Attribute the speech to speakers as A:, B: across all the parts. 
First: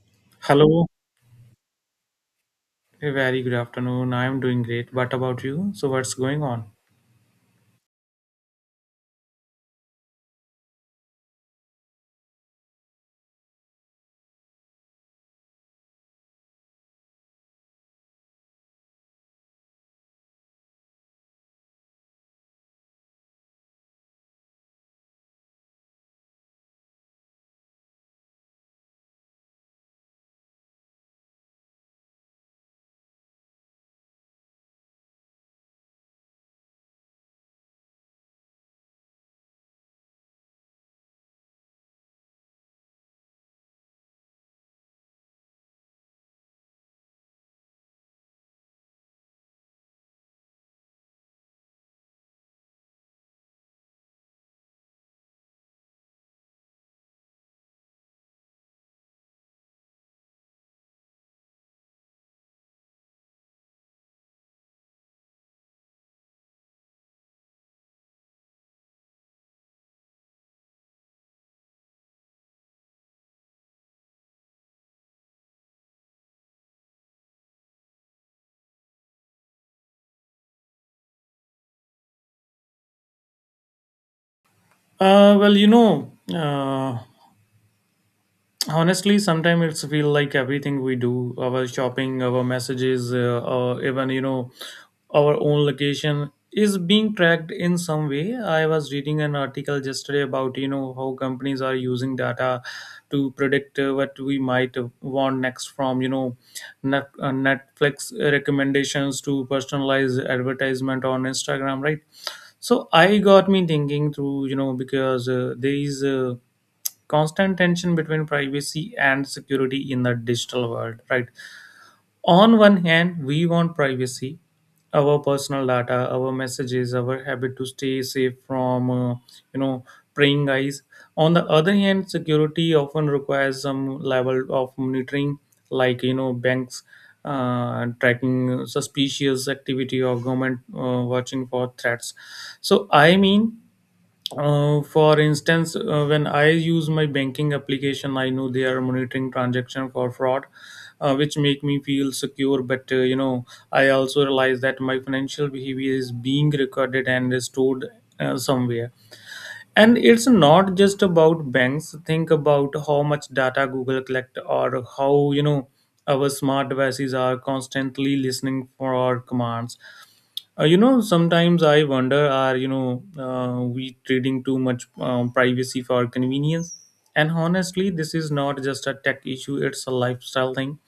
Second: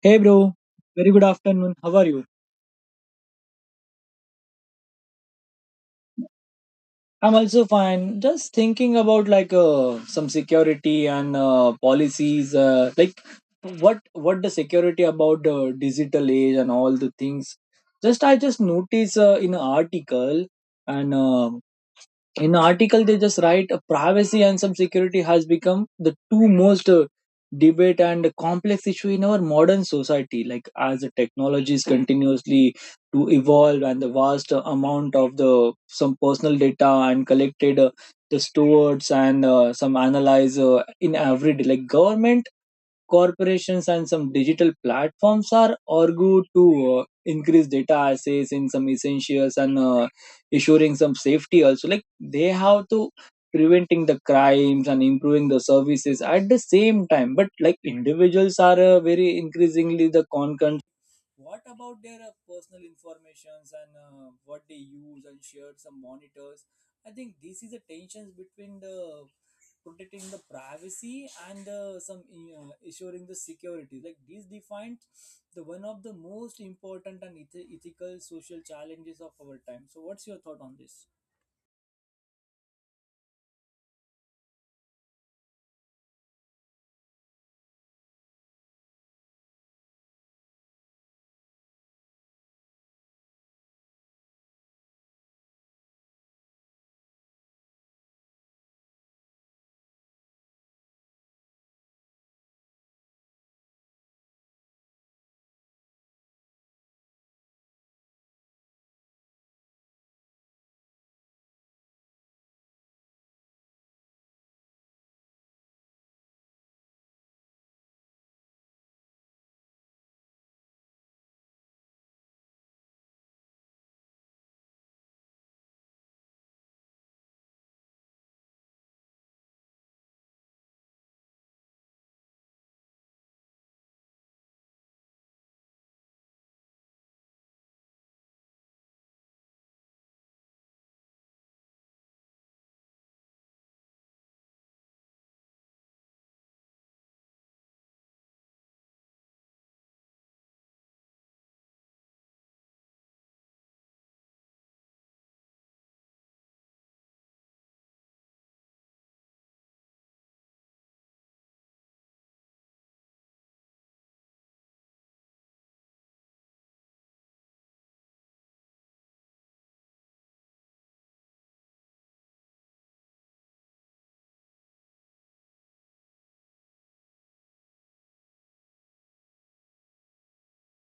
A: Hey bro,
B: Hello,
A: very good afternoon. How are you?
B: a very good afternoon. I'm doing great. What about you? So, what's going on?
A: I'm also fine. Just thinking about like some security and policies, like what the security about the digital age and all the things. Just I just noticed in an article, and in the article they just write privacy and some security has become the two most debate and complex issue in our modern society, like as the technologies continuously to evolve, and the vast amount of the some personal data and collected, the stores, and some analyzer in every day, like government, corporations and some digital platforms are argued to increase data access in some essentials and ensuring some safety also, like they have to preventing the crimes and improving the services at the same time. But like individuals are very increasingly the concern what about their personal informations and what they use and shared some monitors? I think this is the tensions between the protecting the privacy and some ensuring the security. Like this defined the one of the most important and ethical social challenges of our time. So, what's your thought on this?
B: Uh, well, you know, uh, Honestly, sometimes it's feel like everything we do, our shopping, our messages, or even our own location is being tracked in some way. I was reading an article yesterday about, you know, how companies are using data to predict what we might want next, from, you know, Netflix recommendations to personalized advertisement on Instagram, right? So I got me thinking through, you know, because there is constant tension between privacy and security in the digital world, right? On one hand, we want privacy, our personal data, our messages, our habit to stay safe from, uh, you know praying eyes. On the other hand, security often requires some level of monitoring, like, you know, banks tracking suspicious activity, or government watching for threats. So I mean, for instance, when I use my banking application, I know they are monitoring transaction for fraud, which make me feel secure. But uh, I also realize that my financial behavior is being recorded and stored somewhere. And it's not just about banks. Think about how much data Google collect, or, how you know, our smart devices are constantly listening for our commands. You know, sometimes I wonder, are, you know, we trading too much privacy for convenience? And honestly, this is not just a tech issue, it's a lifestyle thing.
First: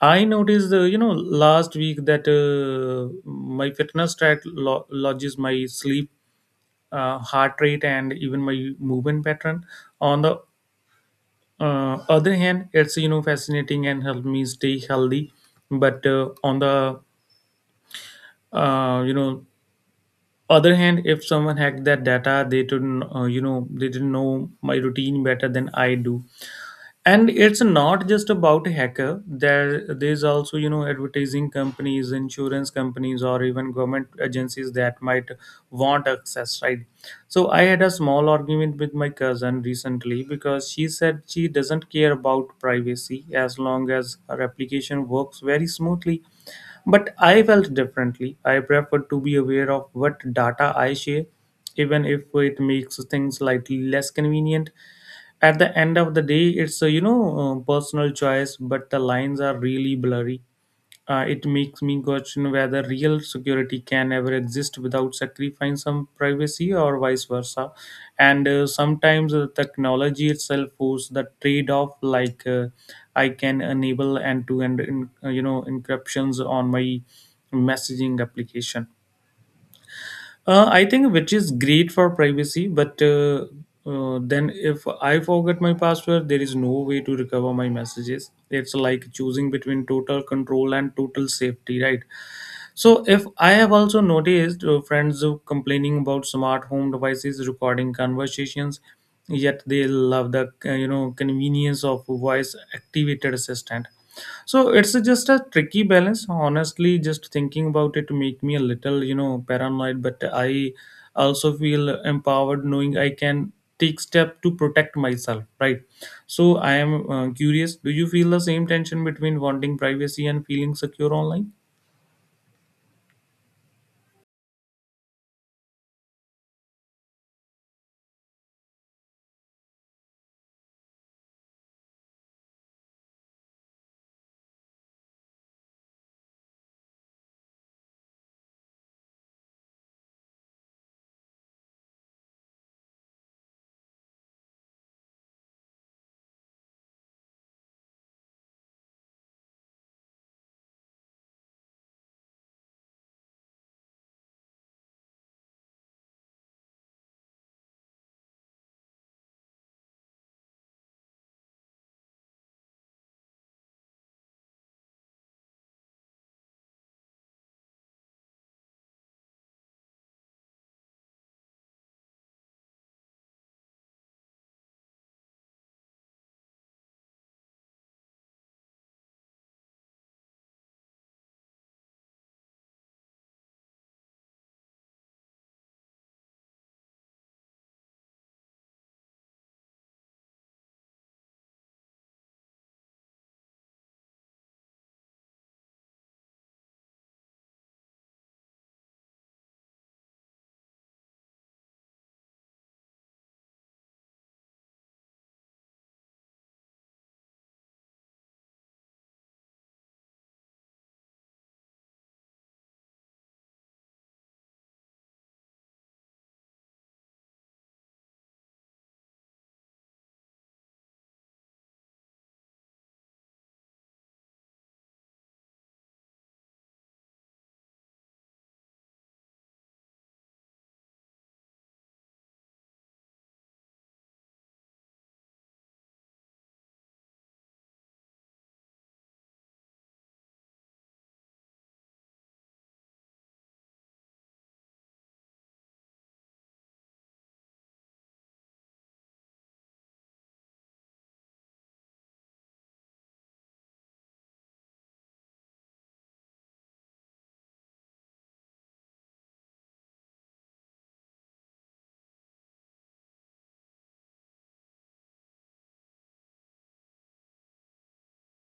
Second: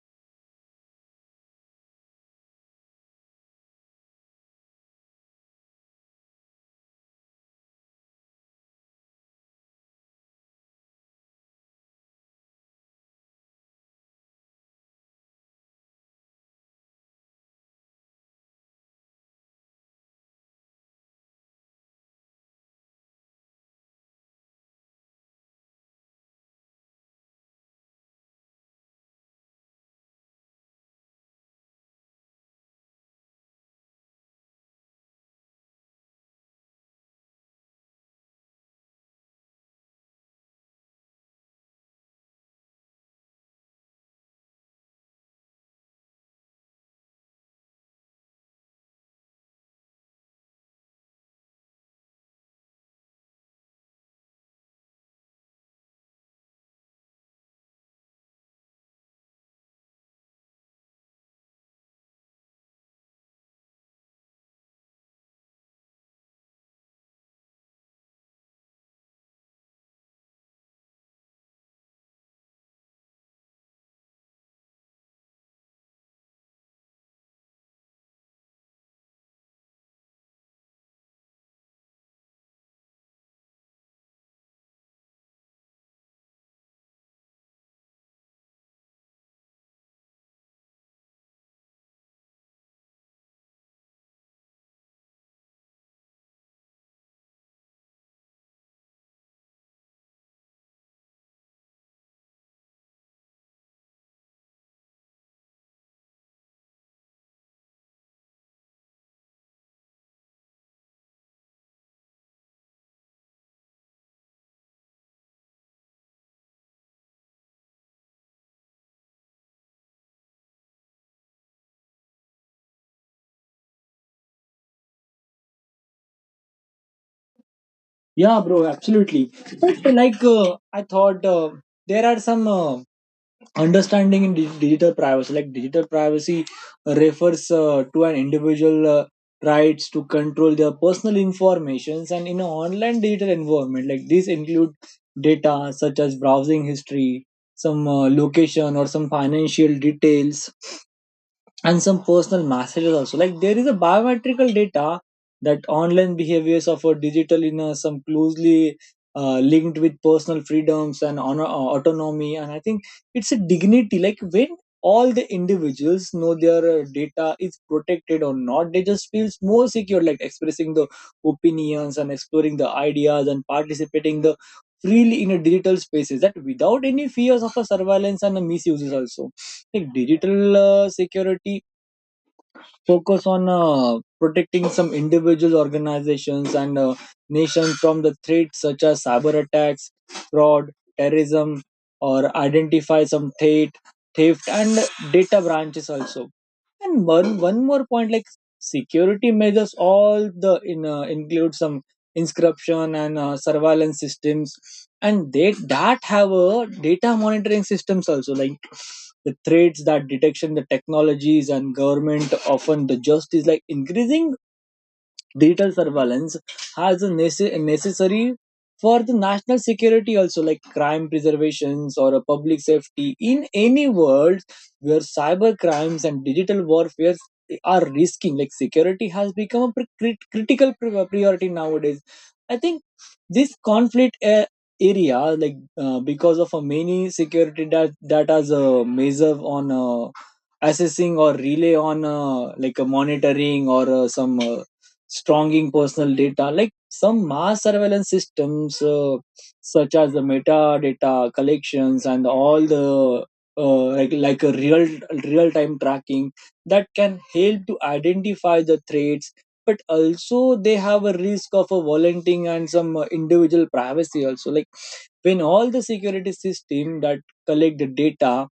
B: I noticed, you know, last week that my fitness lodges my sleep, heart rate, and even my movement pattern. On the other hand, it's, you know, fascinating and help me stay healthy. But on the, you know, other hand, if someone hacked that data, they didn't know my routine better than I do. And it's not just about a hacker, there's also, you know, advertising companies, insurance companies, or even government agencies that might want access, right? So I had a small argument with my cousin recently because she said she doesn't care about privacy as long as her application works very smoothly. But I felt differently. I preferred to be aware of what data I share, even if it makes things slightly less convenient. At the end of the day, it's a personal choice, but the lines are really blurry. It makes me question whether real security can ever exist without sacrificing some privacy or vice versa. And sometimes the technology itself forces the trade-off. Like I can enable end-to-end encryptions on my messaging application. I think which is great for privacy, but then if I forget my password, there is no way to recover my messages. It's like choosing between total control and total safety, right? So if I have also noticed friends who complaining about smart home devices recording conversations, yet they love the uh, convenience of voice activated assistant. So it's just a tricky balance. Honestly, just thinking about it make me a little, you know, paranoid, but I also feel empowered knowing I can take step to protect myself. Right. So I am curious. Do you feel the same tension between wanting privacy and feeling secure online?
A: Yeah, bro, absolutely. But like, I thought there are some understanding in digital privacy. Like digital privacy refers to an individual rights to control their personal informations and in an online digital environment, like these include data such as browsing history, some location or some financial details, and some personal messages also. Like there is a biometrical data that online behaviors of a digital in some closely linked with personal freedoms and honor, autonomy. And I think it's a dignity, like when all the individuals know their data is protected or not, they just feels more secure, like expressing the opinions and exploring the ideas and participating the freely in a digital spaces that without any fears of a surveillance and a misuses also. Like digital security focus on protecting some individual organizations, and nations from the threats such as cyber attacks, fraud, terrorism, or identify some theft, theft and data branches also. And one more point, like security measures, all the in include some inscription and surveillance systems, and they that have a data monitoring systems also, like the threats that detection, the technologies, and government often the justice, like increasing digital surveillance has a necessary for the national security also, like crime preservations or a public safety in any world where cyber crimes and digital warfare are risking. Like security has become a critical priority nowadays. I think this conflict area, like because of a many security that has a measure on assessing or relay on like a monitoring or some stronging personal data. Like some mass surveillance systems, such as the metadata collections and all the like a real time tracking that can help to identify the threats. But also, they have a risk of a volunteering and some individual privacy. Also, like when all the security system that collect the data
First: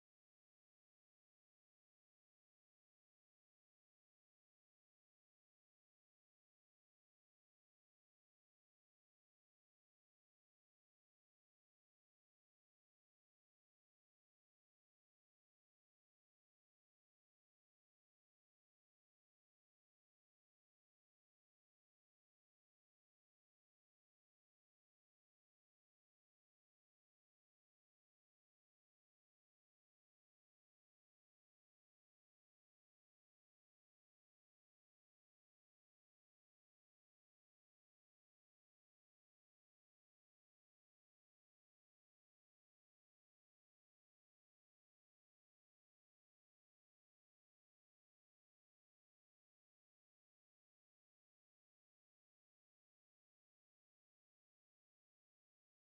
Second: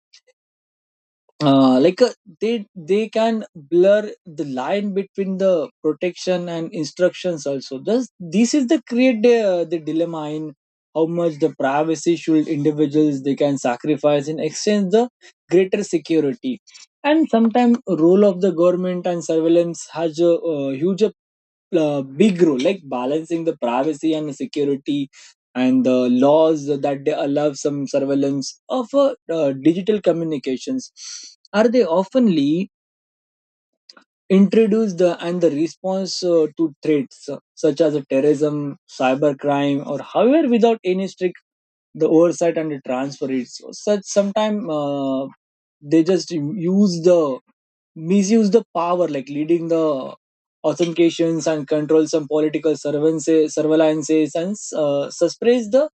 A: like they can blur the line between the protection and instructions also. This is the create the dilemma in how much the privacy should individuals they can sacrifice in exchange the greater security. And sometimes role of the government and surveillance has a, huge big role, like balancing the privacy and security, and the laws that they allow some surveillance of digital communications. Are they often introduce the and the response to threats such as terrorism, cybercrime or however, without any strict the oversight and the transfer it's such. Sometimes they just use the misuse the power, like leading the authentications and control some political surveillances and suppress the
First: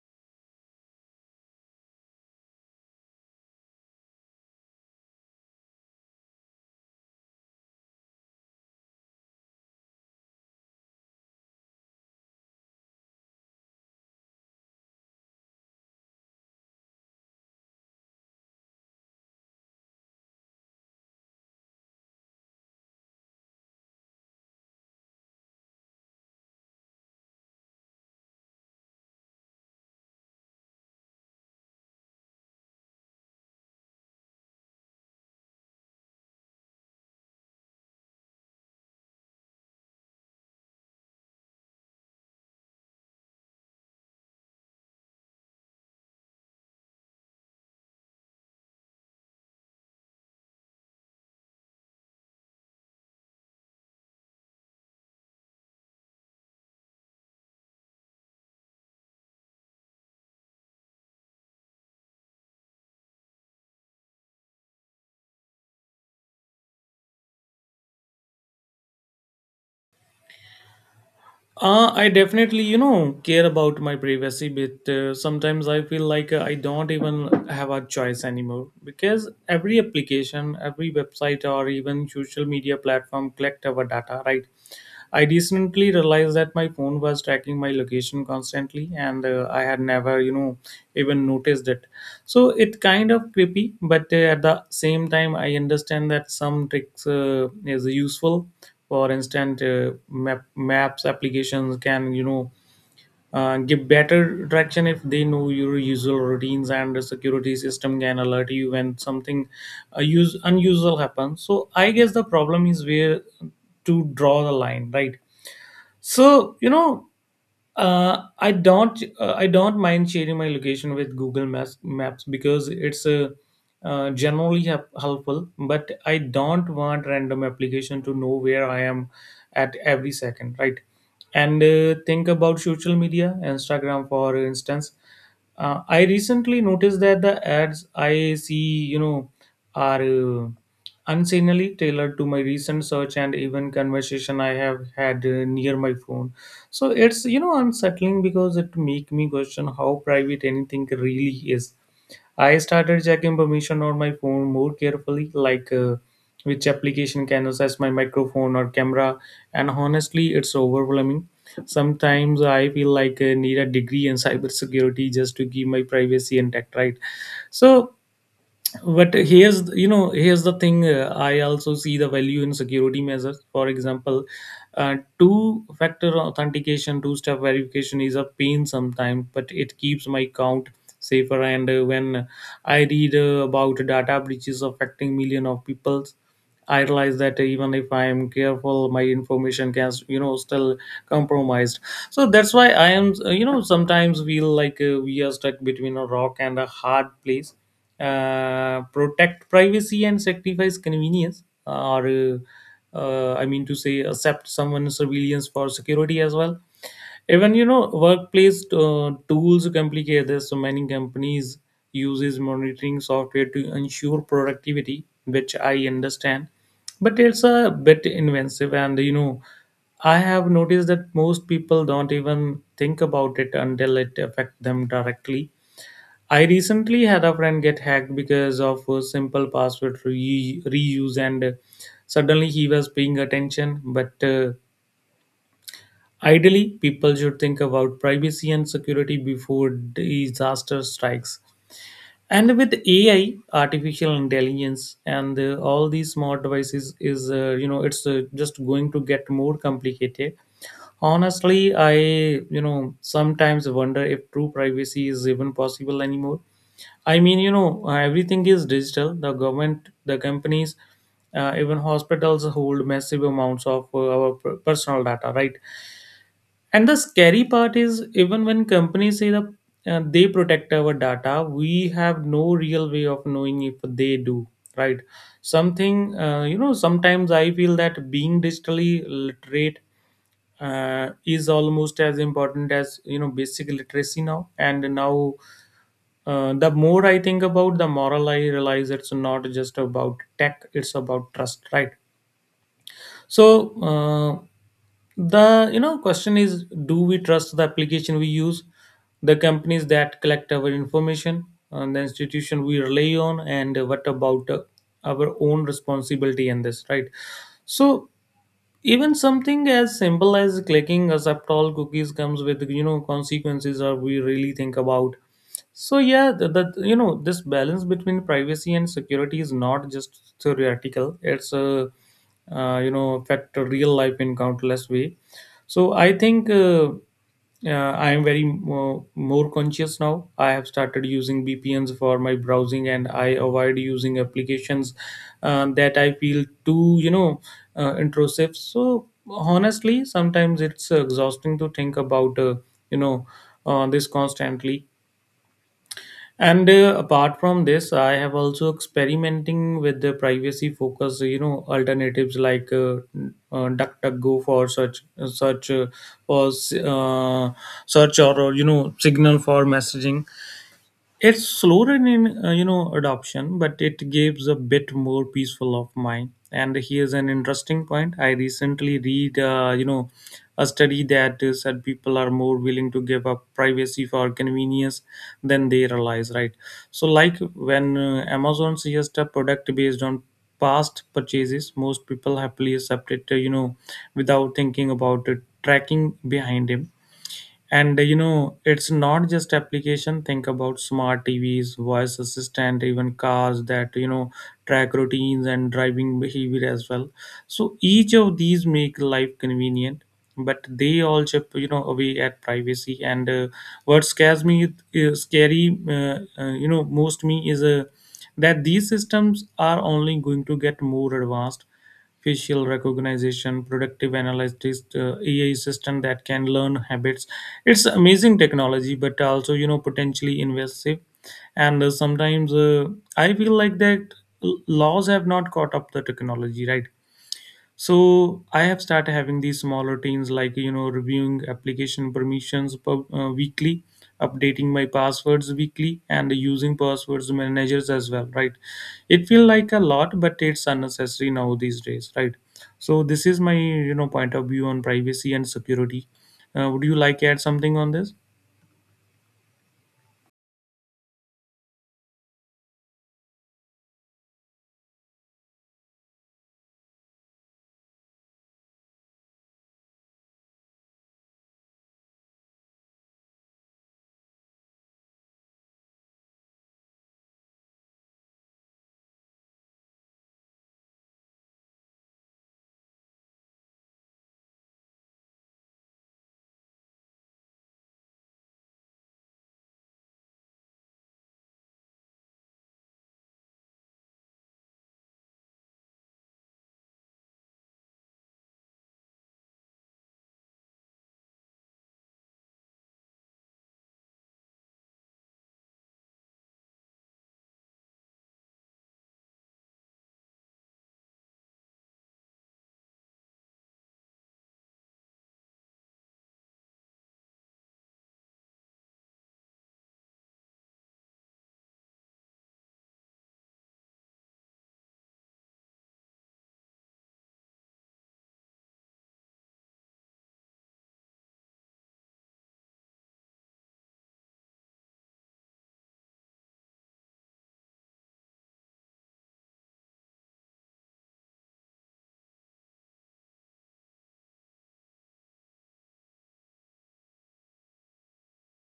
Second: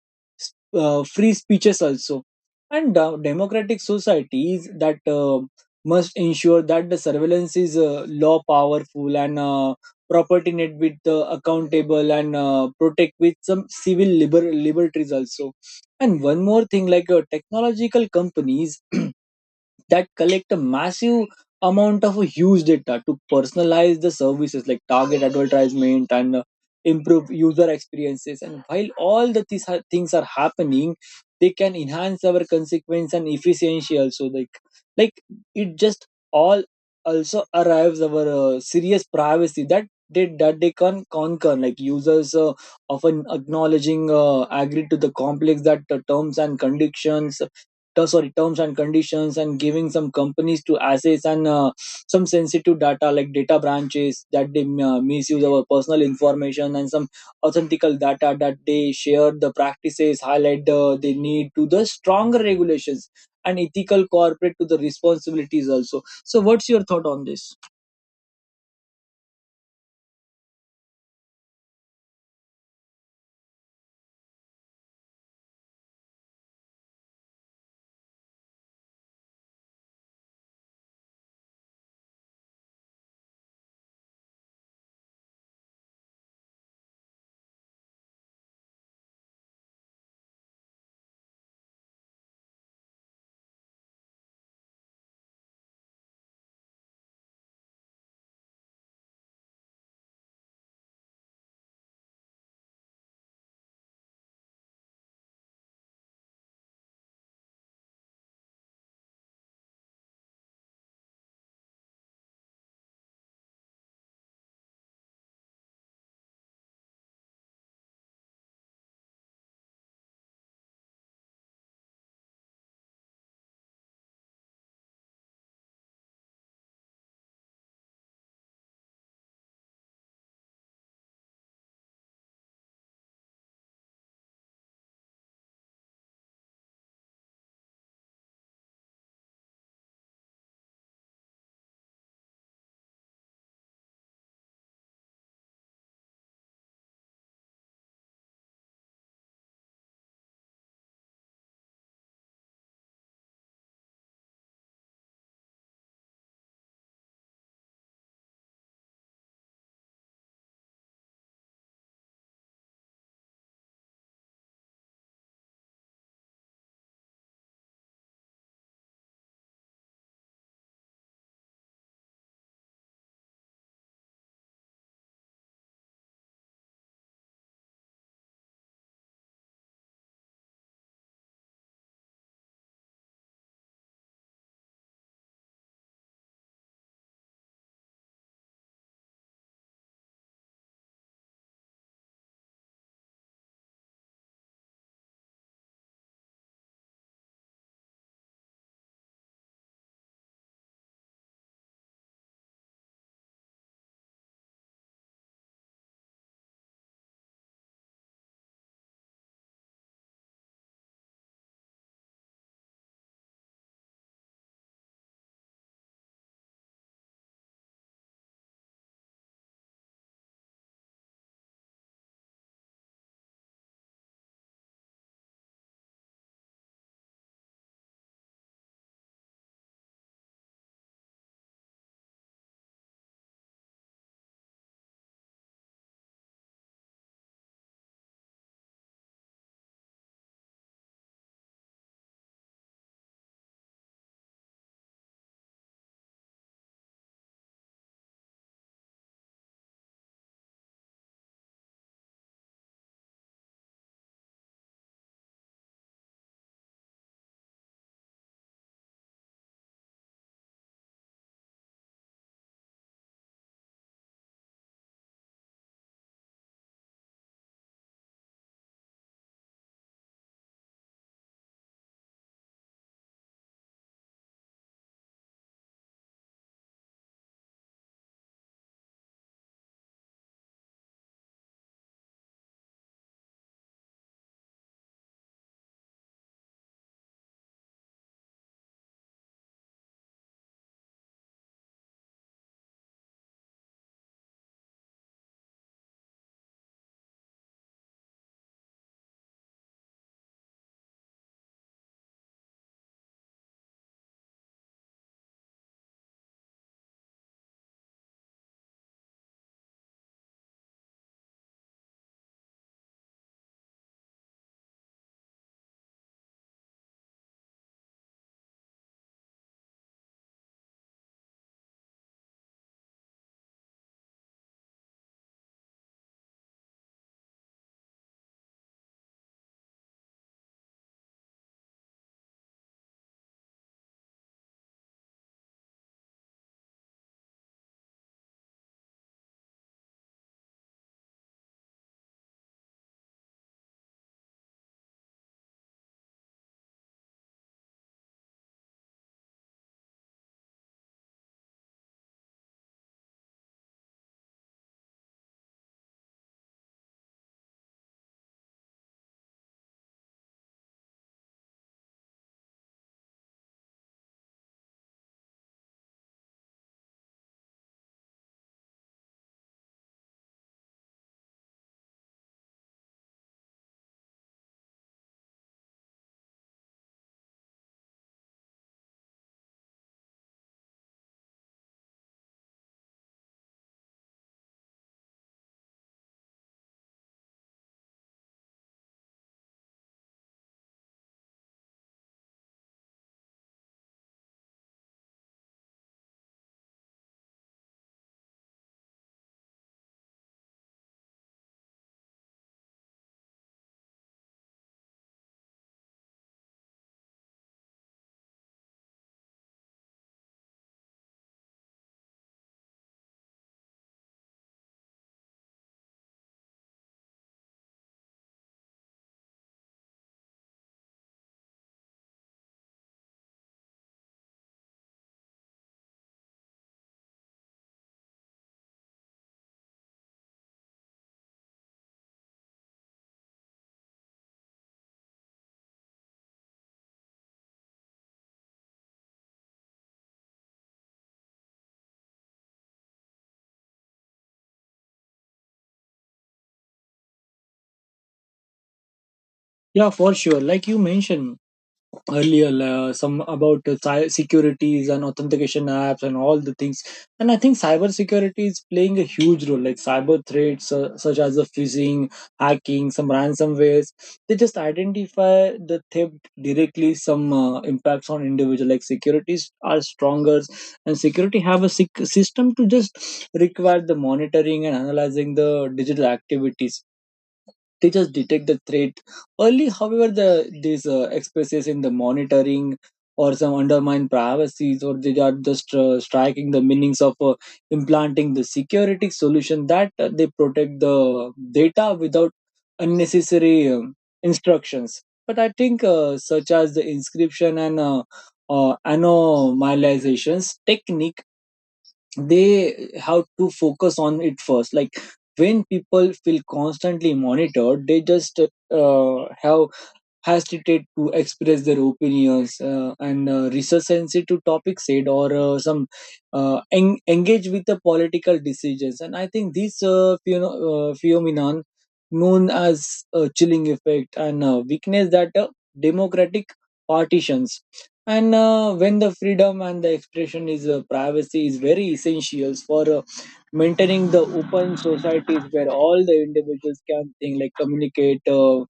A: free speeches also. And democratic societies that must ensure that the surveillance is law powerful and property net with accountable and protect with some civil liberties also. And one more thing, like technological companies that collect a massive amount of huge data to personalize the services, like target advertisement and improve user experiences. And while all the things are happening, they can enhance our consequence and efficiency also. Like it just all also arrives our serious privacy that they can conquer, like users often acknowledging agree to the complex that the terms and conditions, and giving some companies to access and some sensitive data, like data branches that they misuse our personal information and some authentical data that they share the practices, highlight the need to the stronger regulations and ethical corporate to the responsibilities also. So what's your thought on this?
B: I definitely, you know, care about my privacy, but sometimes I feel like I don't even have a choice anymore because every application, every website, or even social media platform collect our data, right? I recently realized that my phone was tracking my location constantly, and I had never, you know, even noticed it. So it kind of creepy, but at the same time, I understand that some tricks is useful. For instance, maps applications can, you know, give better traction if they know your usual routines, and the security system can alert you when something use unusual happens. So I guess the problem is where to draw the line, right? So, you know, I don't mind sharing my location with Google Maps because it's generally helpful. But I don't want random application to know where I am at every second, right? And think about social media, Instagram, for instance. I recently noticed that the ads I see, you know, are unseasonally tailored to my recent search and even conversation I have had near my phone. So it's, you know, unsettling because it make me question how private anything really is. I started checking permission on my phone more carefully, like which application can access my microphone or camera. And honestly, it's overwhelming. Sometimes I feel like I need a degree in cybersecurity just to keep my privacy intact, right? So, but here's you know here's the thing, I also see the value in security measures. For example, two factor authentication, two step verification is a pain sometimes, but it keeps my account safer. And when I read about data breaches affecting million of people, I realize that even if I am careful, my information can, you know, still compromised. So that's why I am, uh, sometimes feel like we are stuck between a rock and a hard place. Protect privacy and sacrifice convenience, or I mean to say, accept someone's surveillance for security as well. Even, you know, workplace tools complicate this. So many companies uses monitoring software to ensure productivity, which I understand, but it's a bit invasive. And, you know, I have noticed that most people don't even think about it until it affects them directly. I recently had a friend get hacked because of a simple reuse, and suddenly he was paying attention. But ideally, people should think about privacy and security before disaster strikes. And with AI, artificial intelligence, and all these smart devices, is you know it's just going to get more complicated. Honestly, I, you know, sometimes wonder if true privacy is even possible anymore. I mean, you know, everything is digital. The government, the companies, even hospitals hold massive amounts of personal data, right? And the scary part is, even when companies say that they protect our data, we have no real way of knowing if they do, right? You know, sometimes I feel that being digitally literate is almost as important as, you know, basic literacy now. And now, the more I think about the moral, I realize it's not just about tech, it's about trust, right? So the question is, do we trust the application we use, the companies that collect our information, and the institution we rely on? And what about our own responsibility in this, right? So even something as simple as clicking accept all cookies comes with, you know, consequences, or we really think about. So yeah, the, but, you know, this balance between privacy and security is not just theoretical. It's a, uh, affect real life in countless way. So I think, uh, I am very more conscious now. I have started using VPNs for my browsing, and I avoid using applications that I feel too, intrusive. So honestly, sometimes it's exhausting to think about you know this constantly. And apart from this, I have also experimenting with the privacy focus, you know, alternatives, like DuckDuckGo for for uh, search, or, you know, Signal for messaging. It's slower in, uh, adoption, but it gives a bit more peaceful of mind. And here's an interesting point. I recently read, uh, a study that said people are more willing to give up privacy for convenience than they realize. Right. So like when Amazon suggests a product based on past purchases, most people happily accept it. Without thinking about it, tracking behind him. And it's not just application. Think about smart TVs, voice assistant, even cars that track routines and driving behavior as well. So each of these make life convenient, but they all chip away at privacy. And what scares me scary you know most me is that these systems are only going to get more advanced. Facial recognition, productive analytics, AI system that can learn habits. It's amazing technology, but also potentially invasive. And sometimes I feel like that laws have not caught up the technology, right? So I have started having these small routines, like reviewing application permissions weekly, updating my passwords weekly, and using passwords managers as well, right? It feel like a lot, but it's unnecessary now these days, right? So this is my point of view on privacy and security. Would you like to add something on this?
A: Yeah, for sure. Like you mentioned earlier some about securities and authentication apps and all the things. And I think cyber security is playing a huge role, like cyber threats such as the phishing, hacking, some ransomwares. They just identify the theft directly, some impacts on individual, like securities are stronger. And security have a system to just require the monitoring and analyzing the digital activities. They just detect the threat early. However, the these expresses in the monitoring or some undermine privacies, or they are just striking the meanings of implanting the security solution that they protect the data without unnecessary instructions. But I think such as the inscription and anomalizations technique, they have to focus on it first. Like when people feel constantly monitored, they just have hesitate to express their opinions and research sensitive topics said, or some engage with the political decisions. And I think this phenomenon known as chilling effect and weakness that democratic partitions. And when the freedom and the expression is privacy is very essential for maintaining the open societies, where all the individuals can think, like communicate,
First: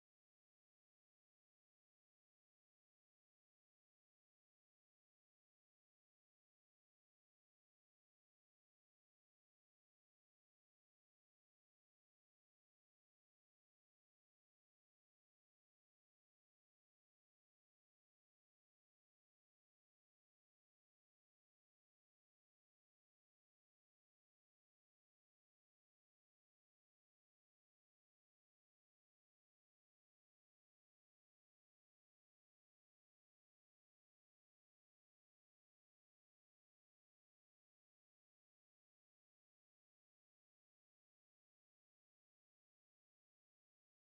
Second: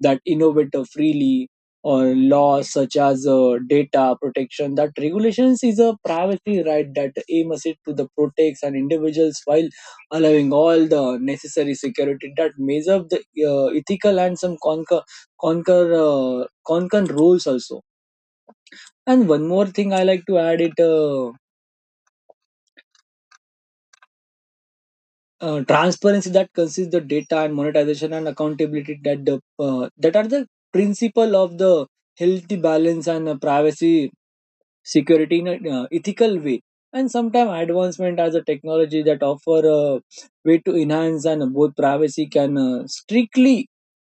A: that innovate freely. Or laws such as data protection that regulations is a privacy right, that aim us it to the protects and individuals, while allowing all the necessary security that measure up the ethical and some conquer conquer concurrent rules also. And one more thing I like to add it, transparency that consists the data and monetization and accountability that the that are the principle of the healthy balance and privacy, security in an ethical way. And sometimes advancement as a technology that offer a way to enhance and both privacy can strictly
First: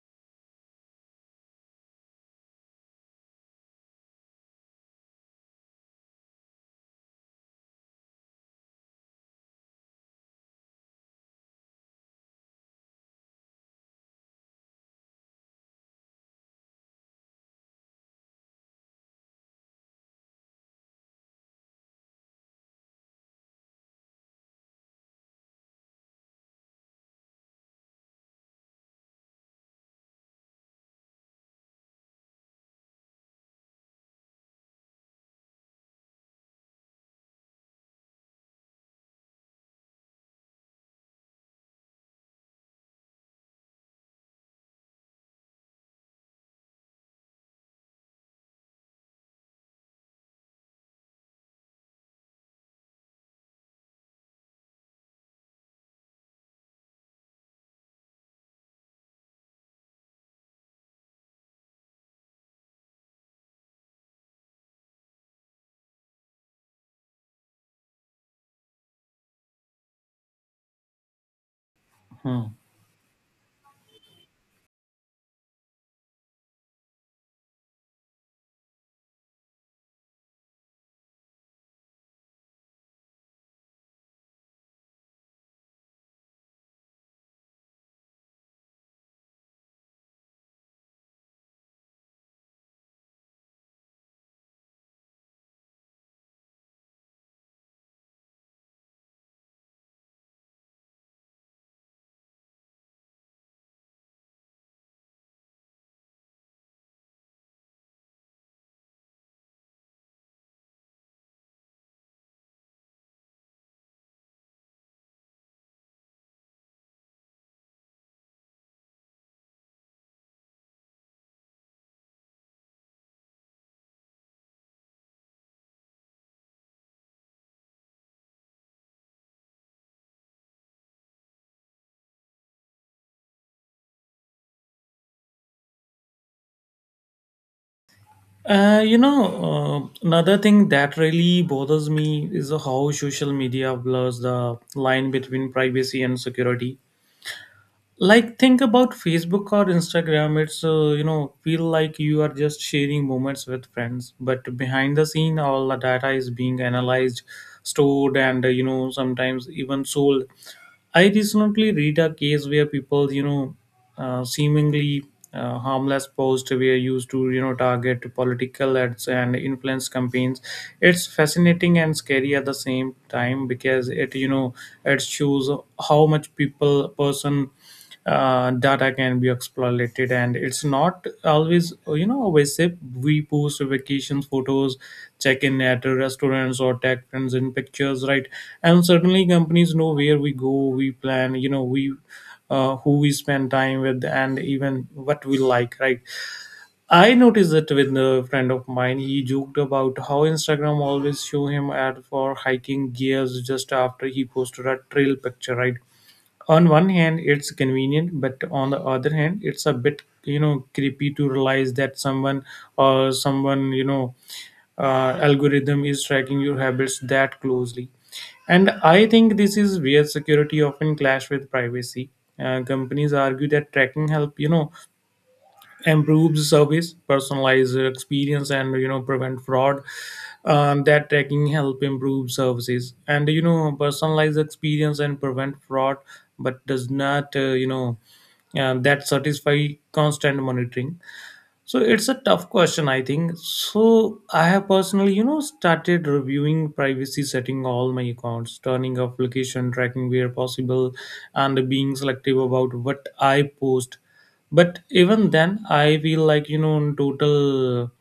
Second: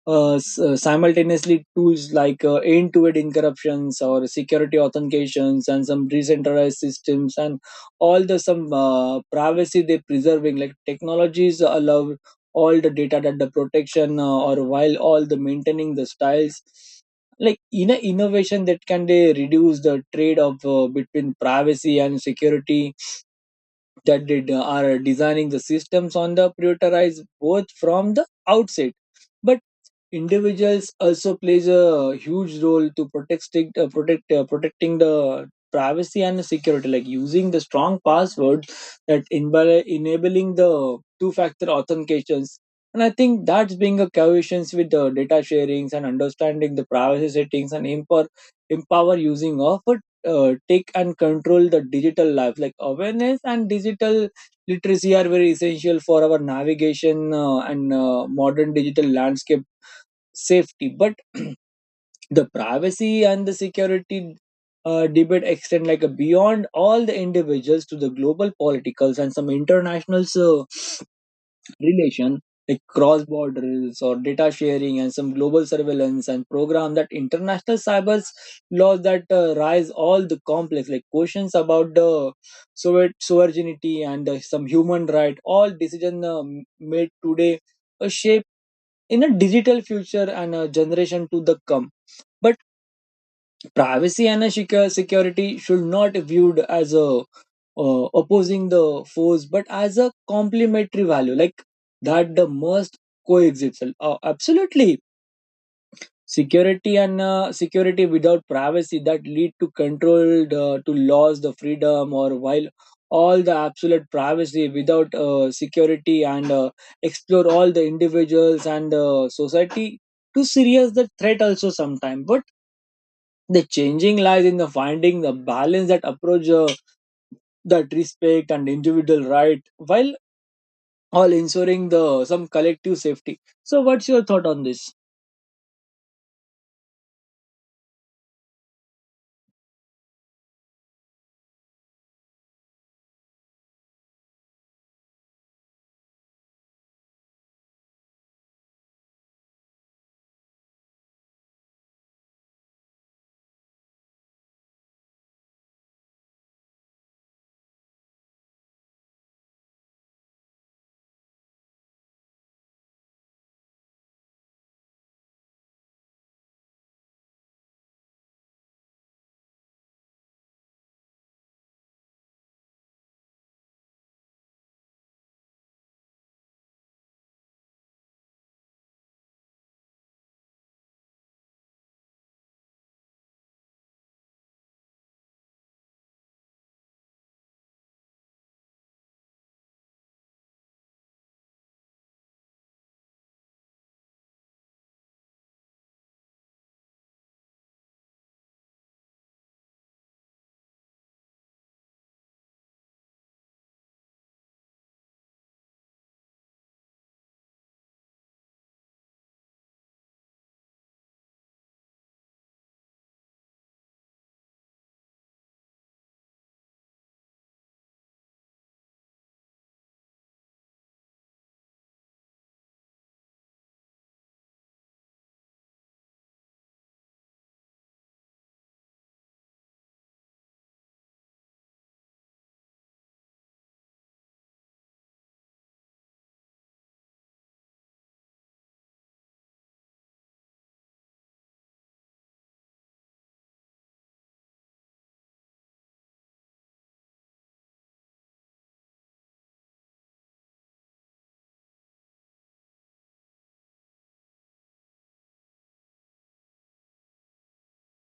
A: simultaneously tools, like end-to-end encryptions or security authentications and some decentralized systems, and all the some privacy they preserving, like technologies allow all the data that the protection or while all the maintaining the styles, like in a innovation that can they reduce the trade of between privacy and security, that they are designing the systems on the prioritize both from the outset. But individuals also plays a huge role to protecting the privacy and the security, like using the strong password that enable enabling the two factor authentications. And I think that's being a cohesions with the data sharings and understanding the privacy settings, and empower using of it, take and control the digital life, like awareness and digital literacy are very essential for our navigation and modern digital landscape safety. But the privacy and the security debate extend like a beyond all the individuals to the global politicals and some international relation,
B: Hmm.
A: like cross borders or data sharing and some global surveillance and program that international cyber laws that rise all the complex, like questions about the sovereignty and some human right. All decision made today shape in a digital future and a generation to the come. But privacy and a security should not viewed as a opposing the force, but as a complementary value, like that the must coexist. Absolutely, security and security without privacy that lead to control the to loss the freedom, or while all the absolute privacy without security and explore all the individuals and society to serious the threat also sometime, but the changing lies in the finding the balance that approach that respect and individual right while all ensuring the some collective safety. So what's your thought on this?
B: Another thing that really bothers me is how social media blurs the line between privacy and security. Like think about Facebook or Instagram. It's feel like you are just sharing moments with friends, but behind the scene all the data is being analyzed, stored, and sometimes even sold. I recently read a case where people seemingly harmless posts were used to target political ads and influence campaigns. It's fascinating and scary at the same time, because it it shows how much people person data can be exploited. And it's not always always safe. We post vacations photos, check in at restaurants, or tag friends in pictures, right? And certainly companies know where we go, we plan, you know we who we spend time with, and even what we like, right? I noticed it with a friend of mine. He joked about how Instagram always show him ad for hiking gears just after he posted a trail picture, right? On one hand it's convenient, but on the other hand it's a bit creepy to realize that someone or someone algorithm is tracking your habits that closely. And I think this is where security often clash with privacy. Companies argue that tracking help improves service, personalize experience, and prevent fraud. That tracking help improve services and personalize experience and prevent fraud. But does not that satisfy constant monitoring. So it's a tough question, I think. So I have personally, started reviewing privacy setting all my accounts, turning off location tracking where possible, and being selective about what I post. But even then, I feel like in total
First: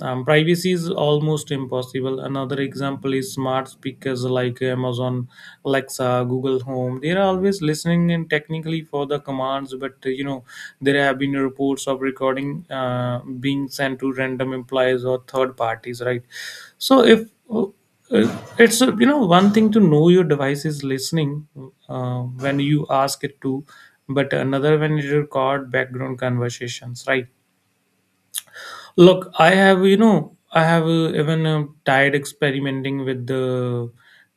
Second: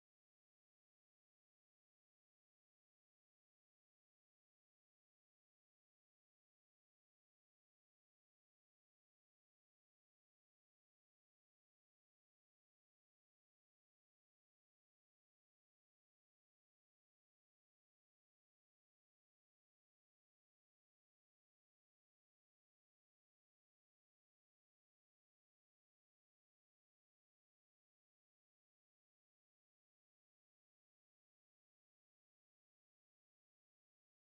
B: privacy is almost impossible. Another example is smart speakers like Amazon Alexa, Google Home. They are always listening, and technically for the commands, but there have been reports of recording being sent to random employees or third parties, right? So if it's you know one thing to know your device is listening when you ask it to, but another when it record background conversations, right? Look, I have even tried experimenting with the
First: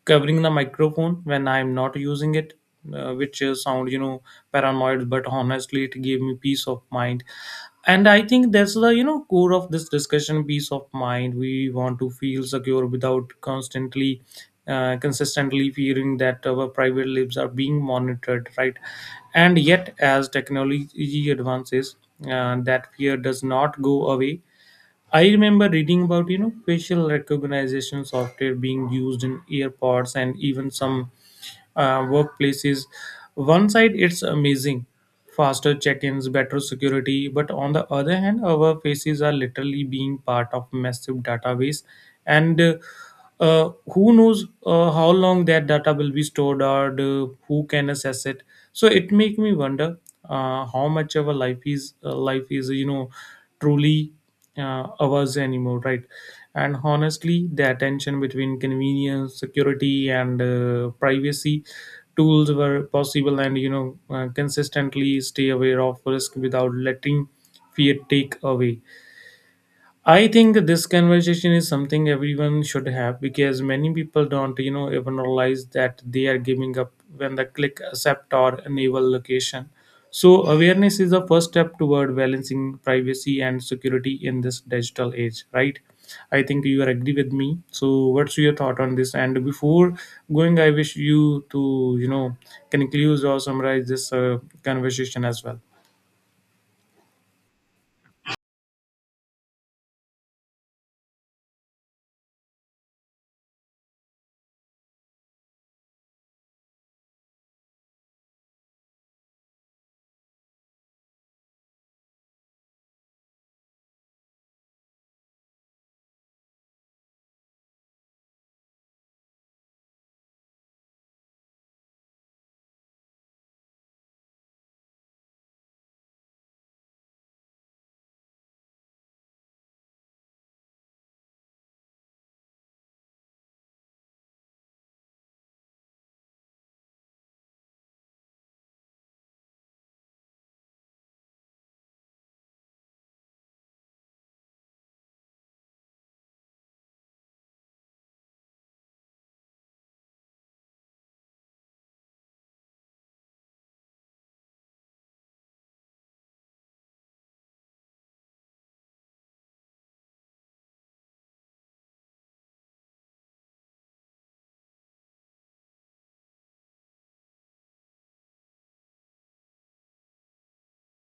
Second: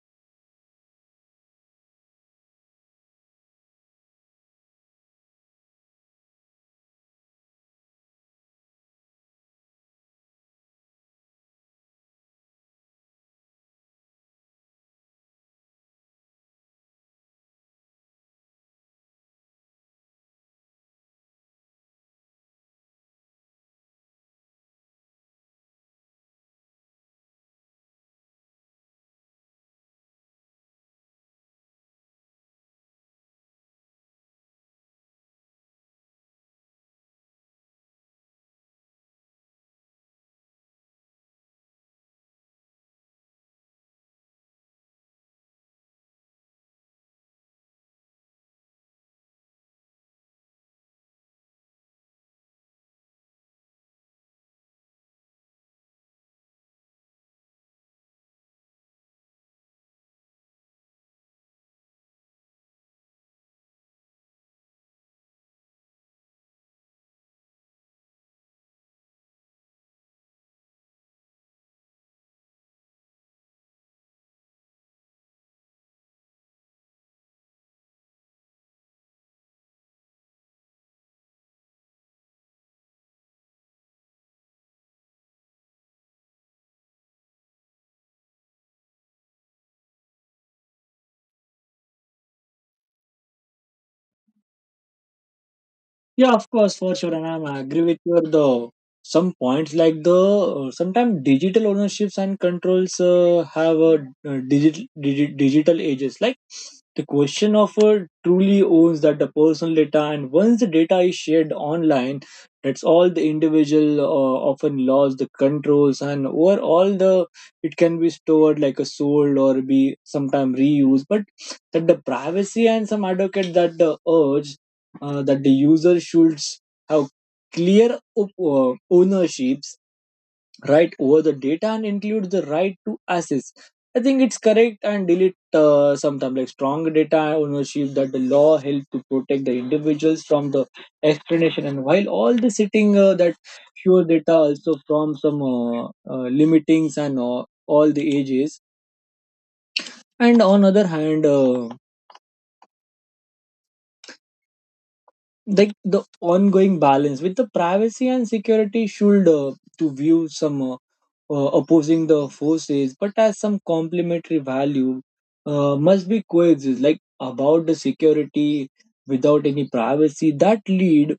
B: covering the microphone when I'm not using it, which sound, paranoid, but honestly, it gave me peace of mind. And I think that's the, core of this discussion, peace of mind. We want to feel secure without consistently fearing that our private lives are being monitored, right? And yet, as technology advances, that fear does not go away. I remember reading about facial recognition software being used in airports, and even some workplaces. One side, it's amazing, faster check-ins, better security. But on the other hand, our faces are literally being part of massive database, and who knows how long that data will be stored, or who can access it. So it make me wonder how much our life is truly hours anymore, right? And honestly, the tension between convenience, security, and privacy tools were possible, and consistently stay aware of risk without letting fear take away. I think this conversation is something everyone should have, because many people don't, even realize that they are giving up when they click accept or enable location. So awareness is the first step toward balancing privacy and security in this digital age, right? I think you are agree with me. So what's your thought on this? And before going, I wish you to, conclude or summarize this conversation as well.
A: Yeah, of course, for sure, and agree with your the some points like the sometimes digital ownerships and controls have a digital ages. Like the question of truly owns that the personal data, and once the data is shared online, that's all the individual often lost the controls and over all the it can be stored like a sold or be sometime reused, but that the privacy and some advocate that the urge that the user should have clear ownerships right over the data and include the right to access. I think it's correct and delete sometimes like strong data ownership that the law help to protect the individuals from the explanation and while all the sitting that sure data also from some limitings and all the ages. And on other hand like the ongoing balance with the privacy and security should to view some opposing the forces but as some complementary value must be coexist, like about the security without any privacy that lead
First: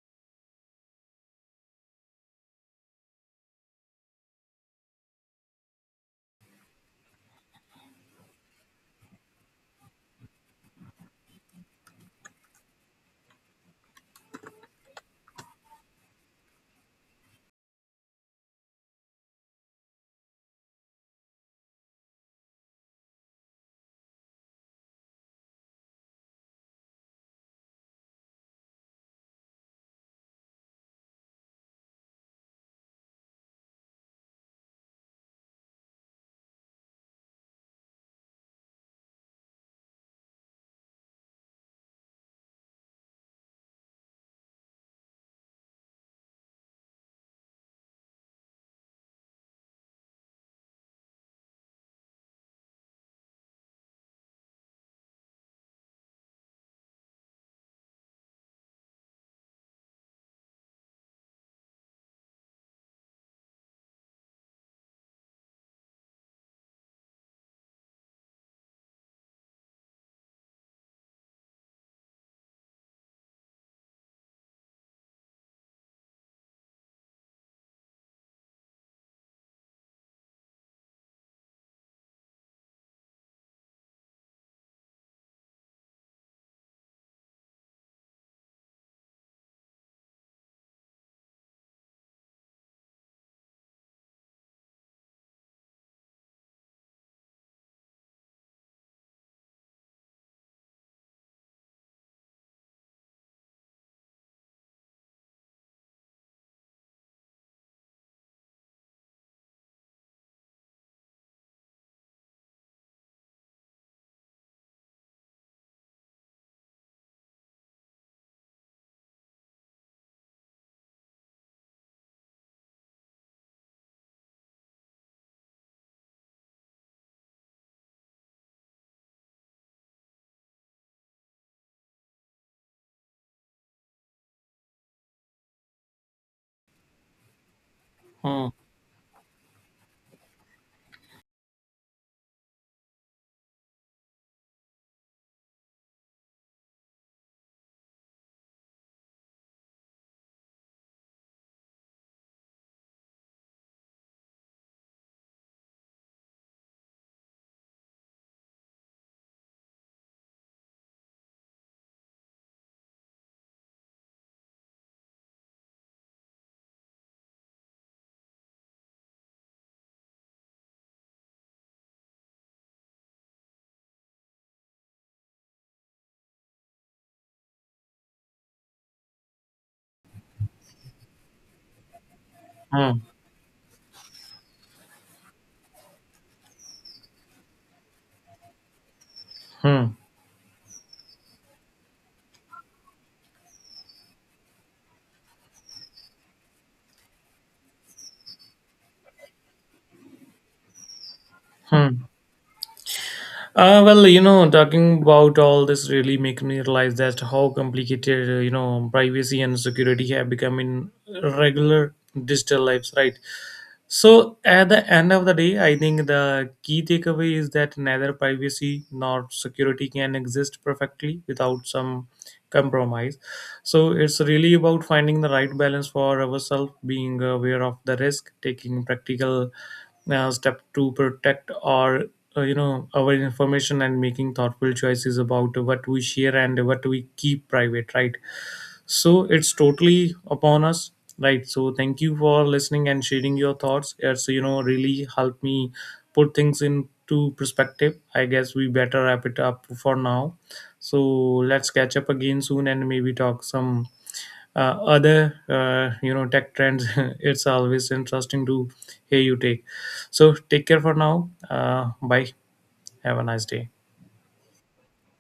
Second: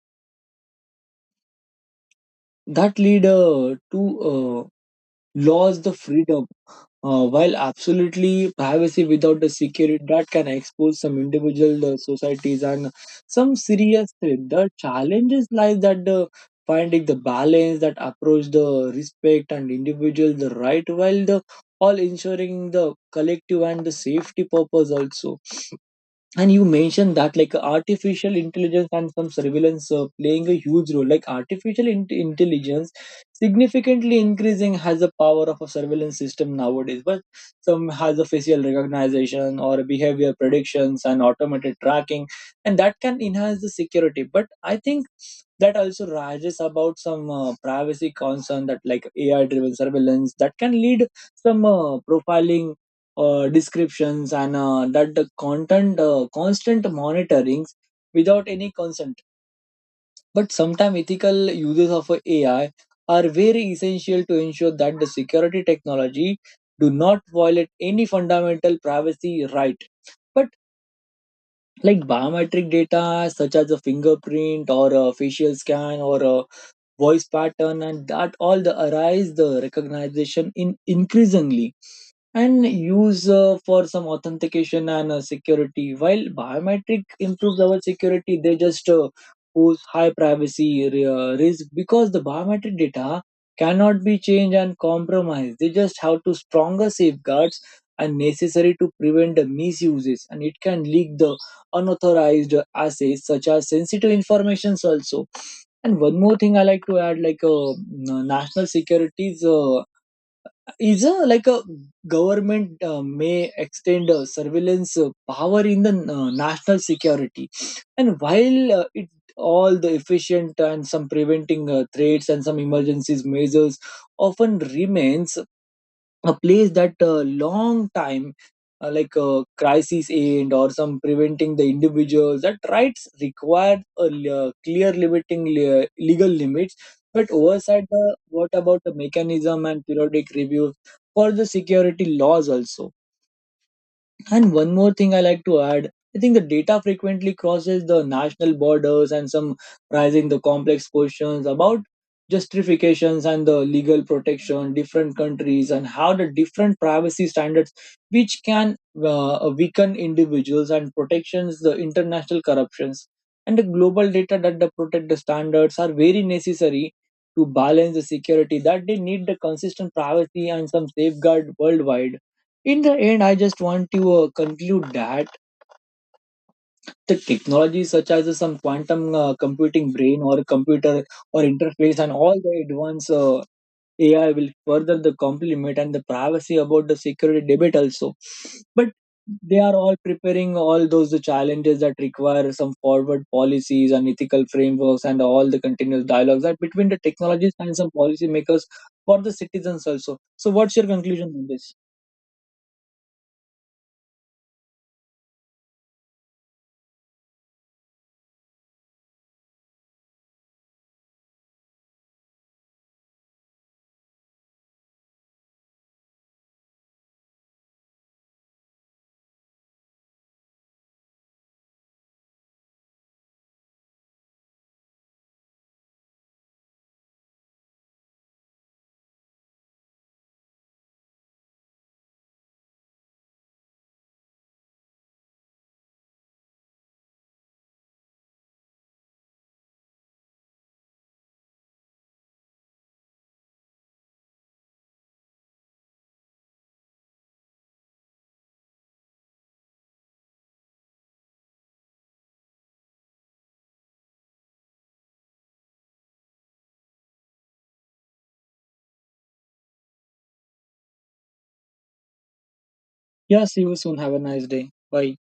A: that lead to loss the freedom. While absolutely privacy without the security that can expose some individual societies and some serious threat, the challenges lies that the finding the balance that approach the respect and individual the right while the all ensuring the collective and the safety purpose also. And you mentioned that like artificial intelligence and some surveillance playing a huge role. Like intelligence significantly increasing has the power of a surveillance system nowadays, but some has a facial recognition or behavior predictions and automated tracking, and that can enhance the security. But I think that also rises about some privacy concern that like AI driven surveillance that can lead some profiling descriptions and that the content constant monitorings without any consent. But sometimes ethical uses of ai are very essential to ensure that the security technology do not violate any fundamental privacy right. But like biometric data such as a fingerprint or a facial scan or a voice pattern and that all the arise the recognition in increasingly and use for some authentication and security. While biometric improves our security, they just pose high privacy risk because the biometric data cannot be changed and compromised. They just have to stronger safeguards and necessary to prevent the misuses, and it can leak the unauthorized assets such as sensitive informations also. And one more thing I like to add, like national securities. Is a like a government may extend surveillance power in the national security, and while it all the efficient and some preventing threats and some emergencies measures often remains a place that long time crisis end or some preventing the individuals that rights require a clear limiting legal limits, but oversight
B: Hmm.
A: what about the mechanism and periodic reviews for the security laws also. And one more thing I like to add, I think the data frequently crosses the national borders and some raising the complex questions about justifications and the legal protection, different countries and how the different privacy standards, which can weaken individuals and protections the international corruptions, and the global data that the protect the standards are very necessary to balance the security that they need the consistent privacy and some safeguard worldwide. In the end I just want to conclude that the technologies such as some quantum computing brain or computer or interface and all the
B: Hmm.
A: advanced ai will further the complement and the privacy about the security debate also. But they are
B: Hmm.
A: all preparing all those the challenges that require some forward policies and ethical frameworks and all the continuous dialogues that between the technologies and some policymakers for the citizens also. So what's your conclusion on this?
B: Hmm. Well, talking about all this really make me realize that how complicated, privacy and security have become in regular digital lives, right? So at the end of the day, I think the key takeaway is that neither privacy nor security can exist perfectly without some compromise. So it's really about finding the right balance for ourselves, being aware of the risk, taking practical step to protect our our information, and making thoughtful choices about what we share and what we keep private, right? So it's totally upon us, right? So thank you for listening and sharing your thoughts. It's really helped me put things into perspective. I guess we better wrap it up for now. So let's catch up again soon and maybe talk some other tech trends. It's always interesting to hear you take. So take care for now. Bye. Have a
A: Yeah,
B: nice
A: see
B: day.
A: you soon. Have a nice day. Bye.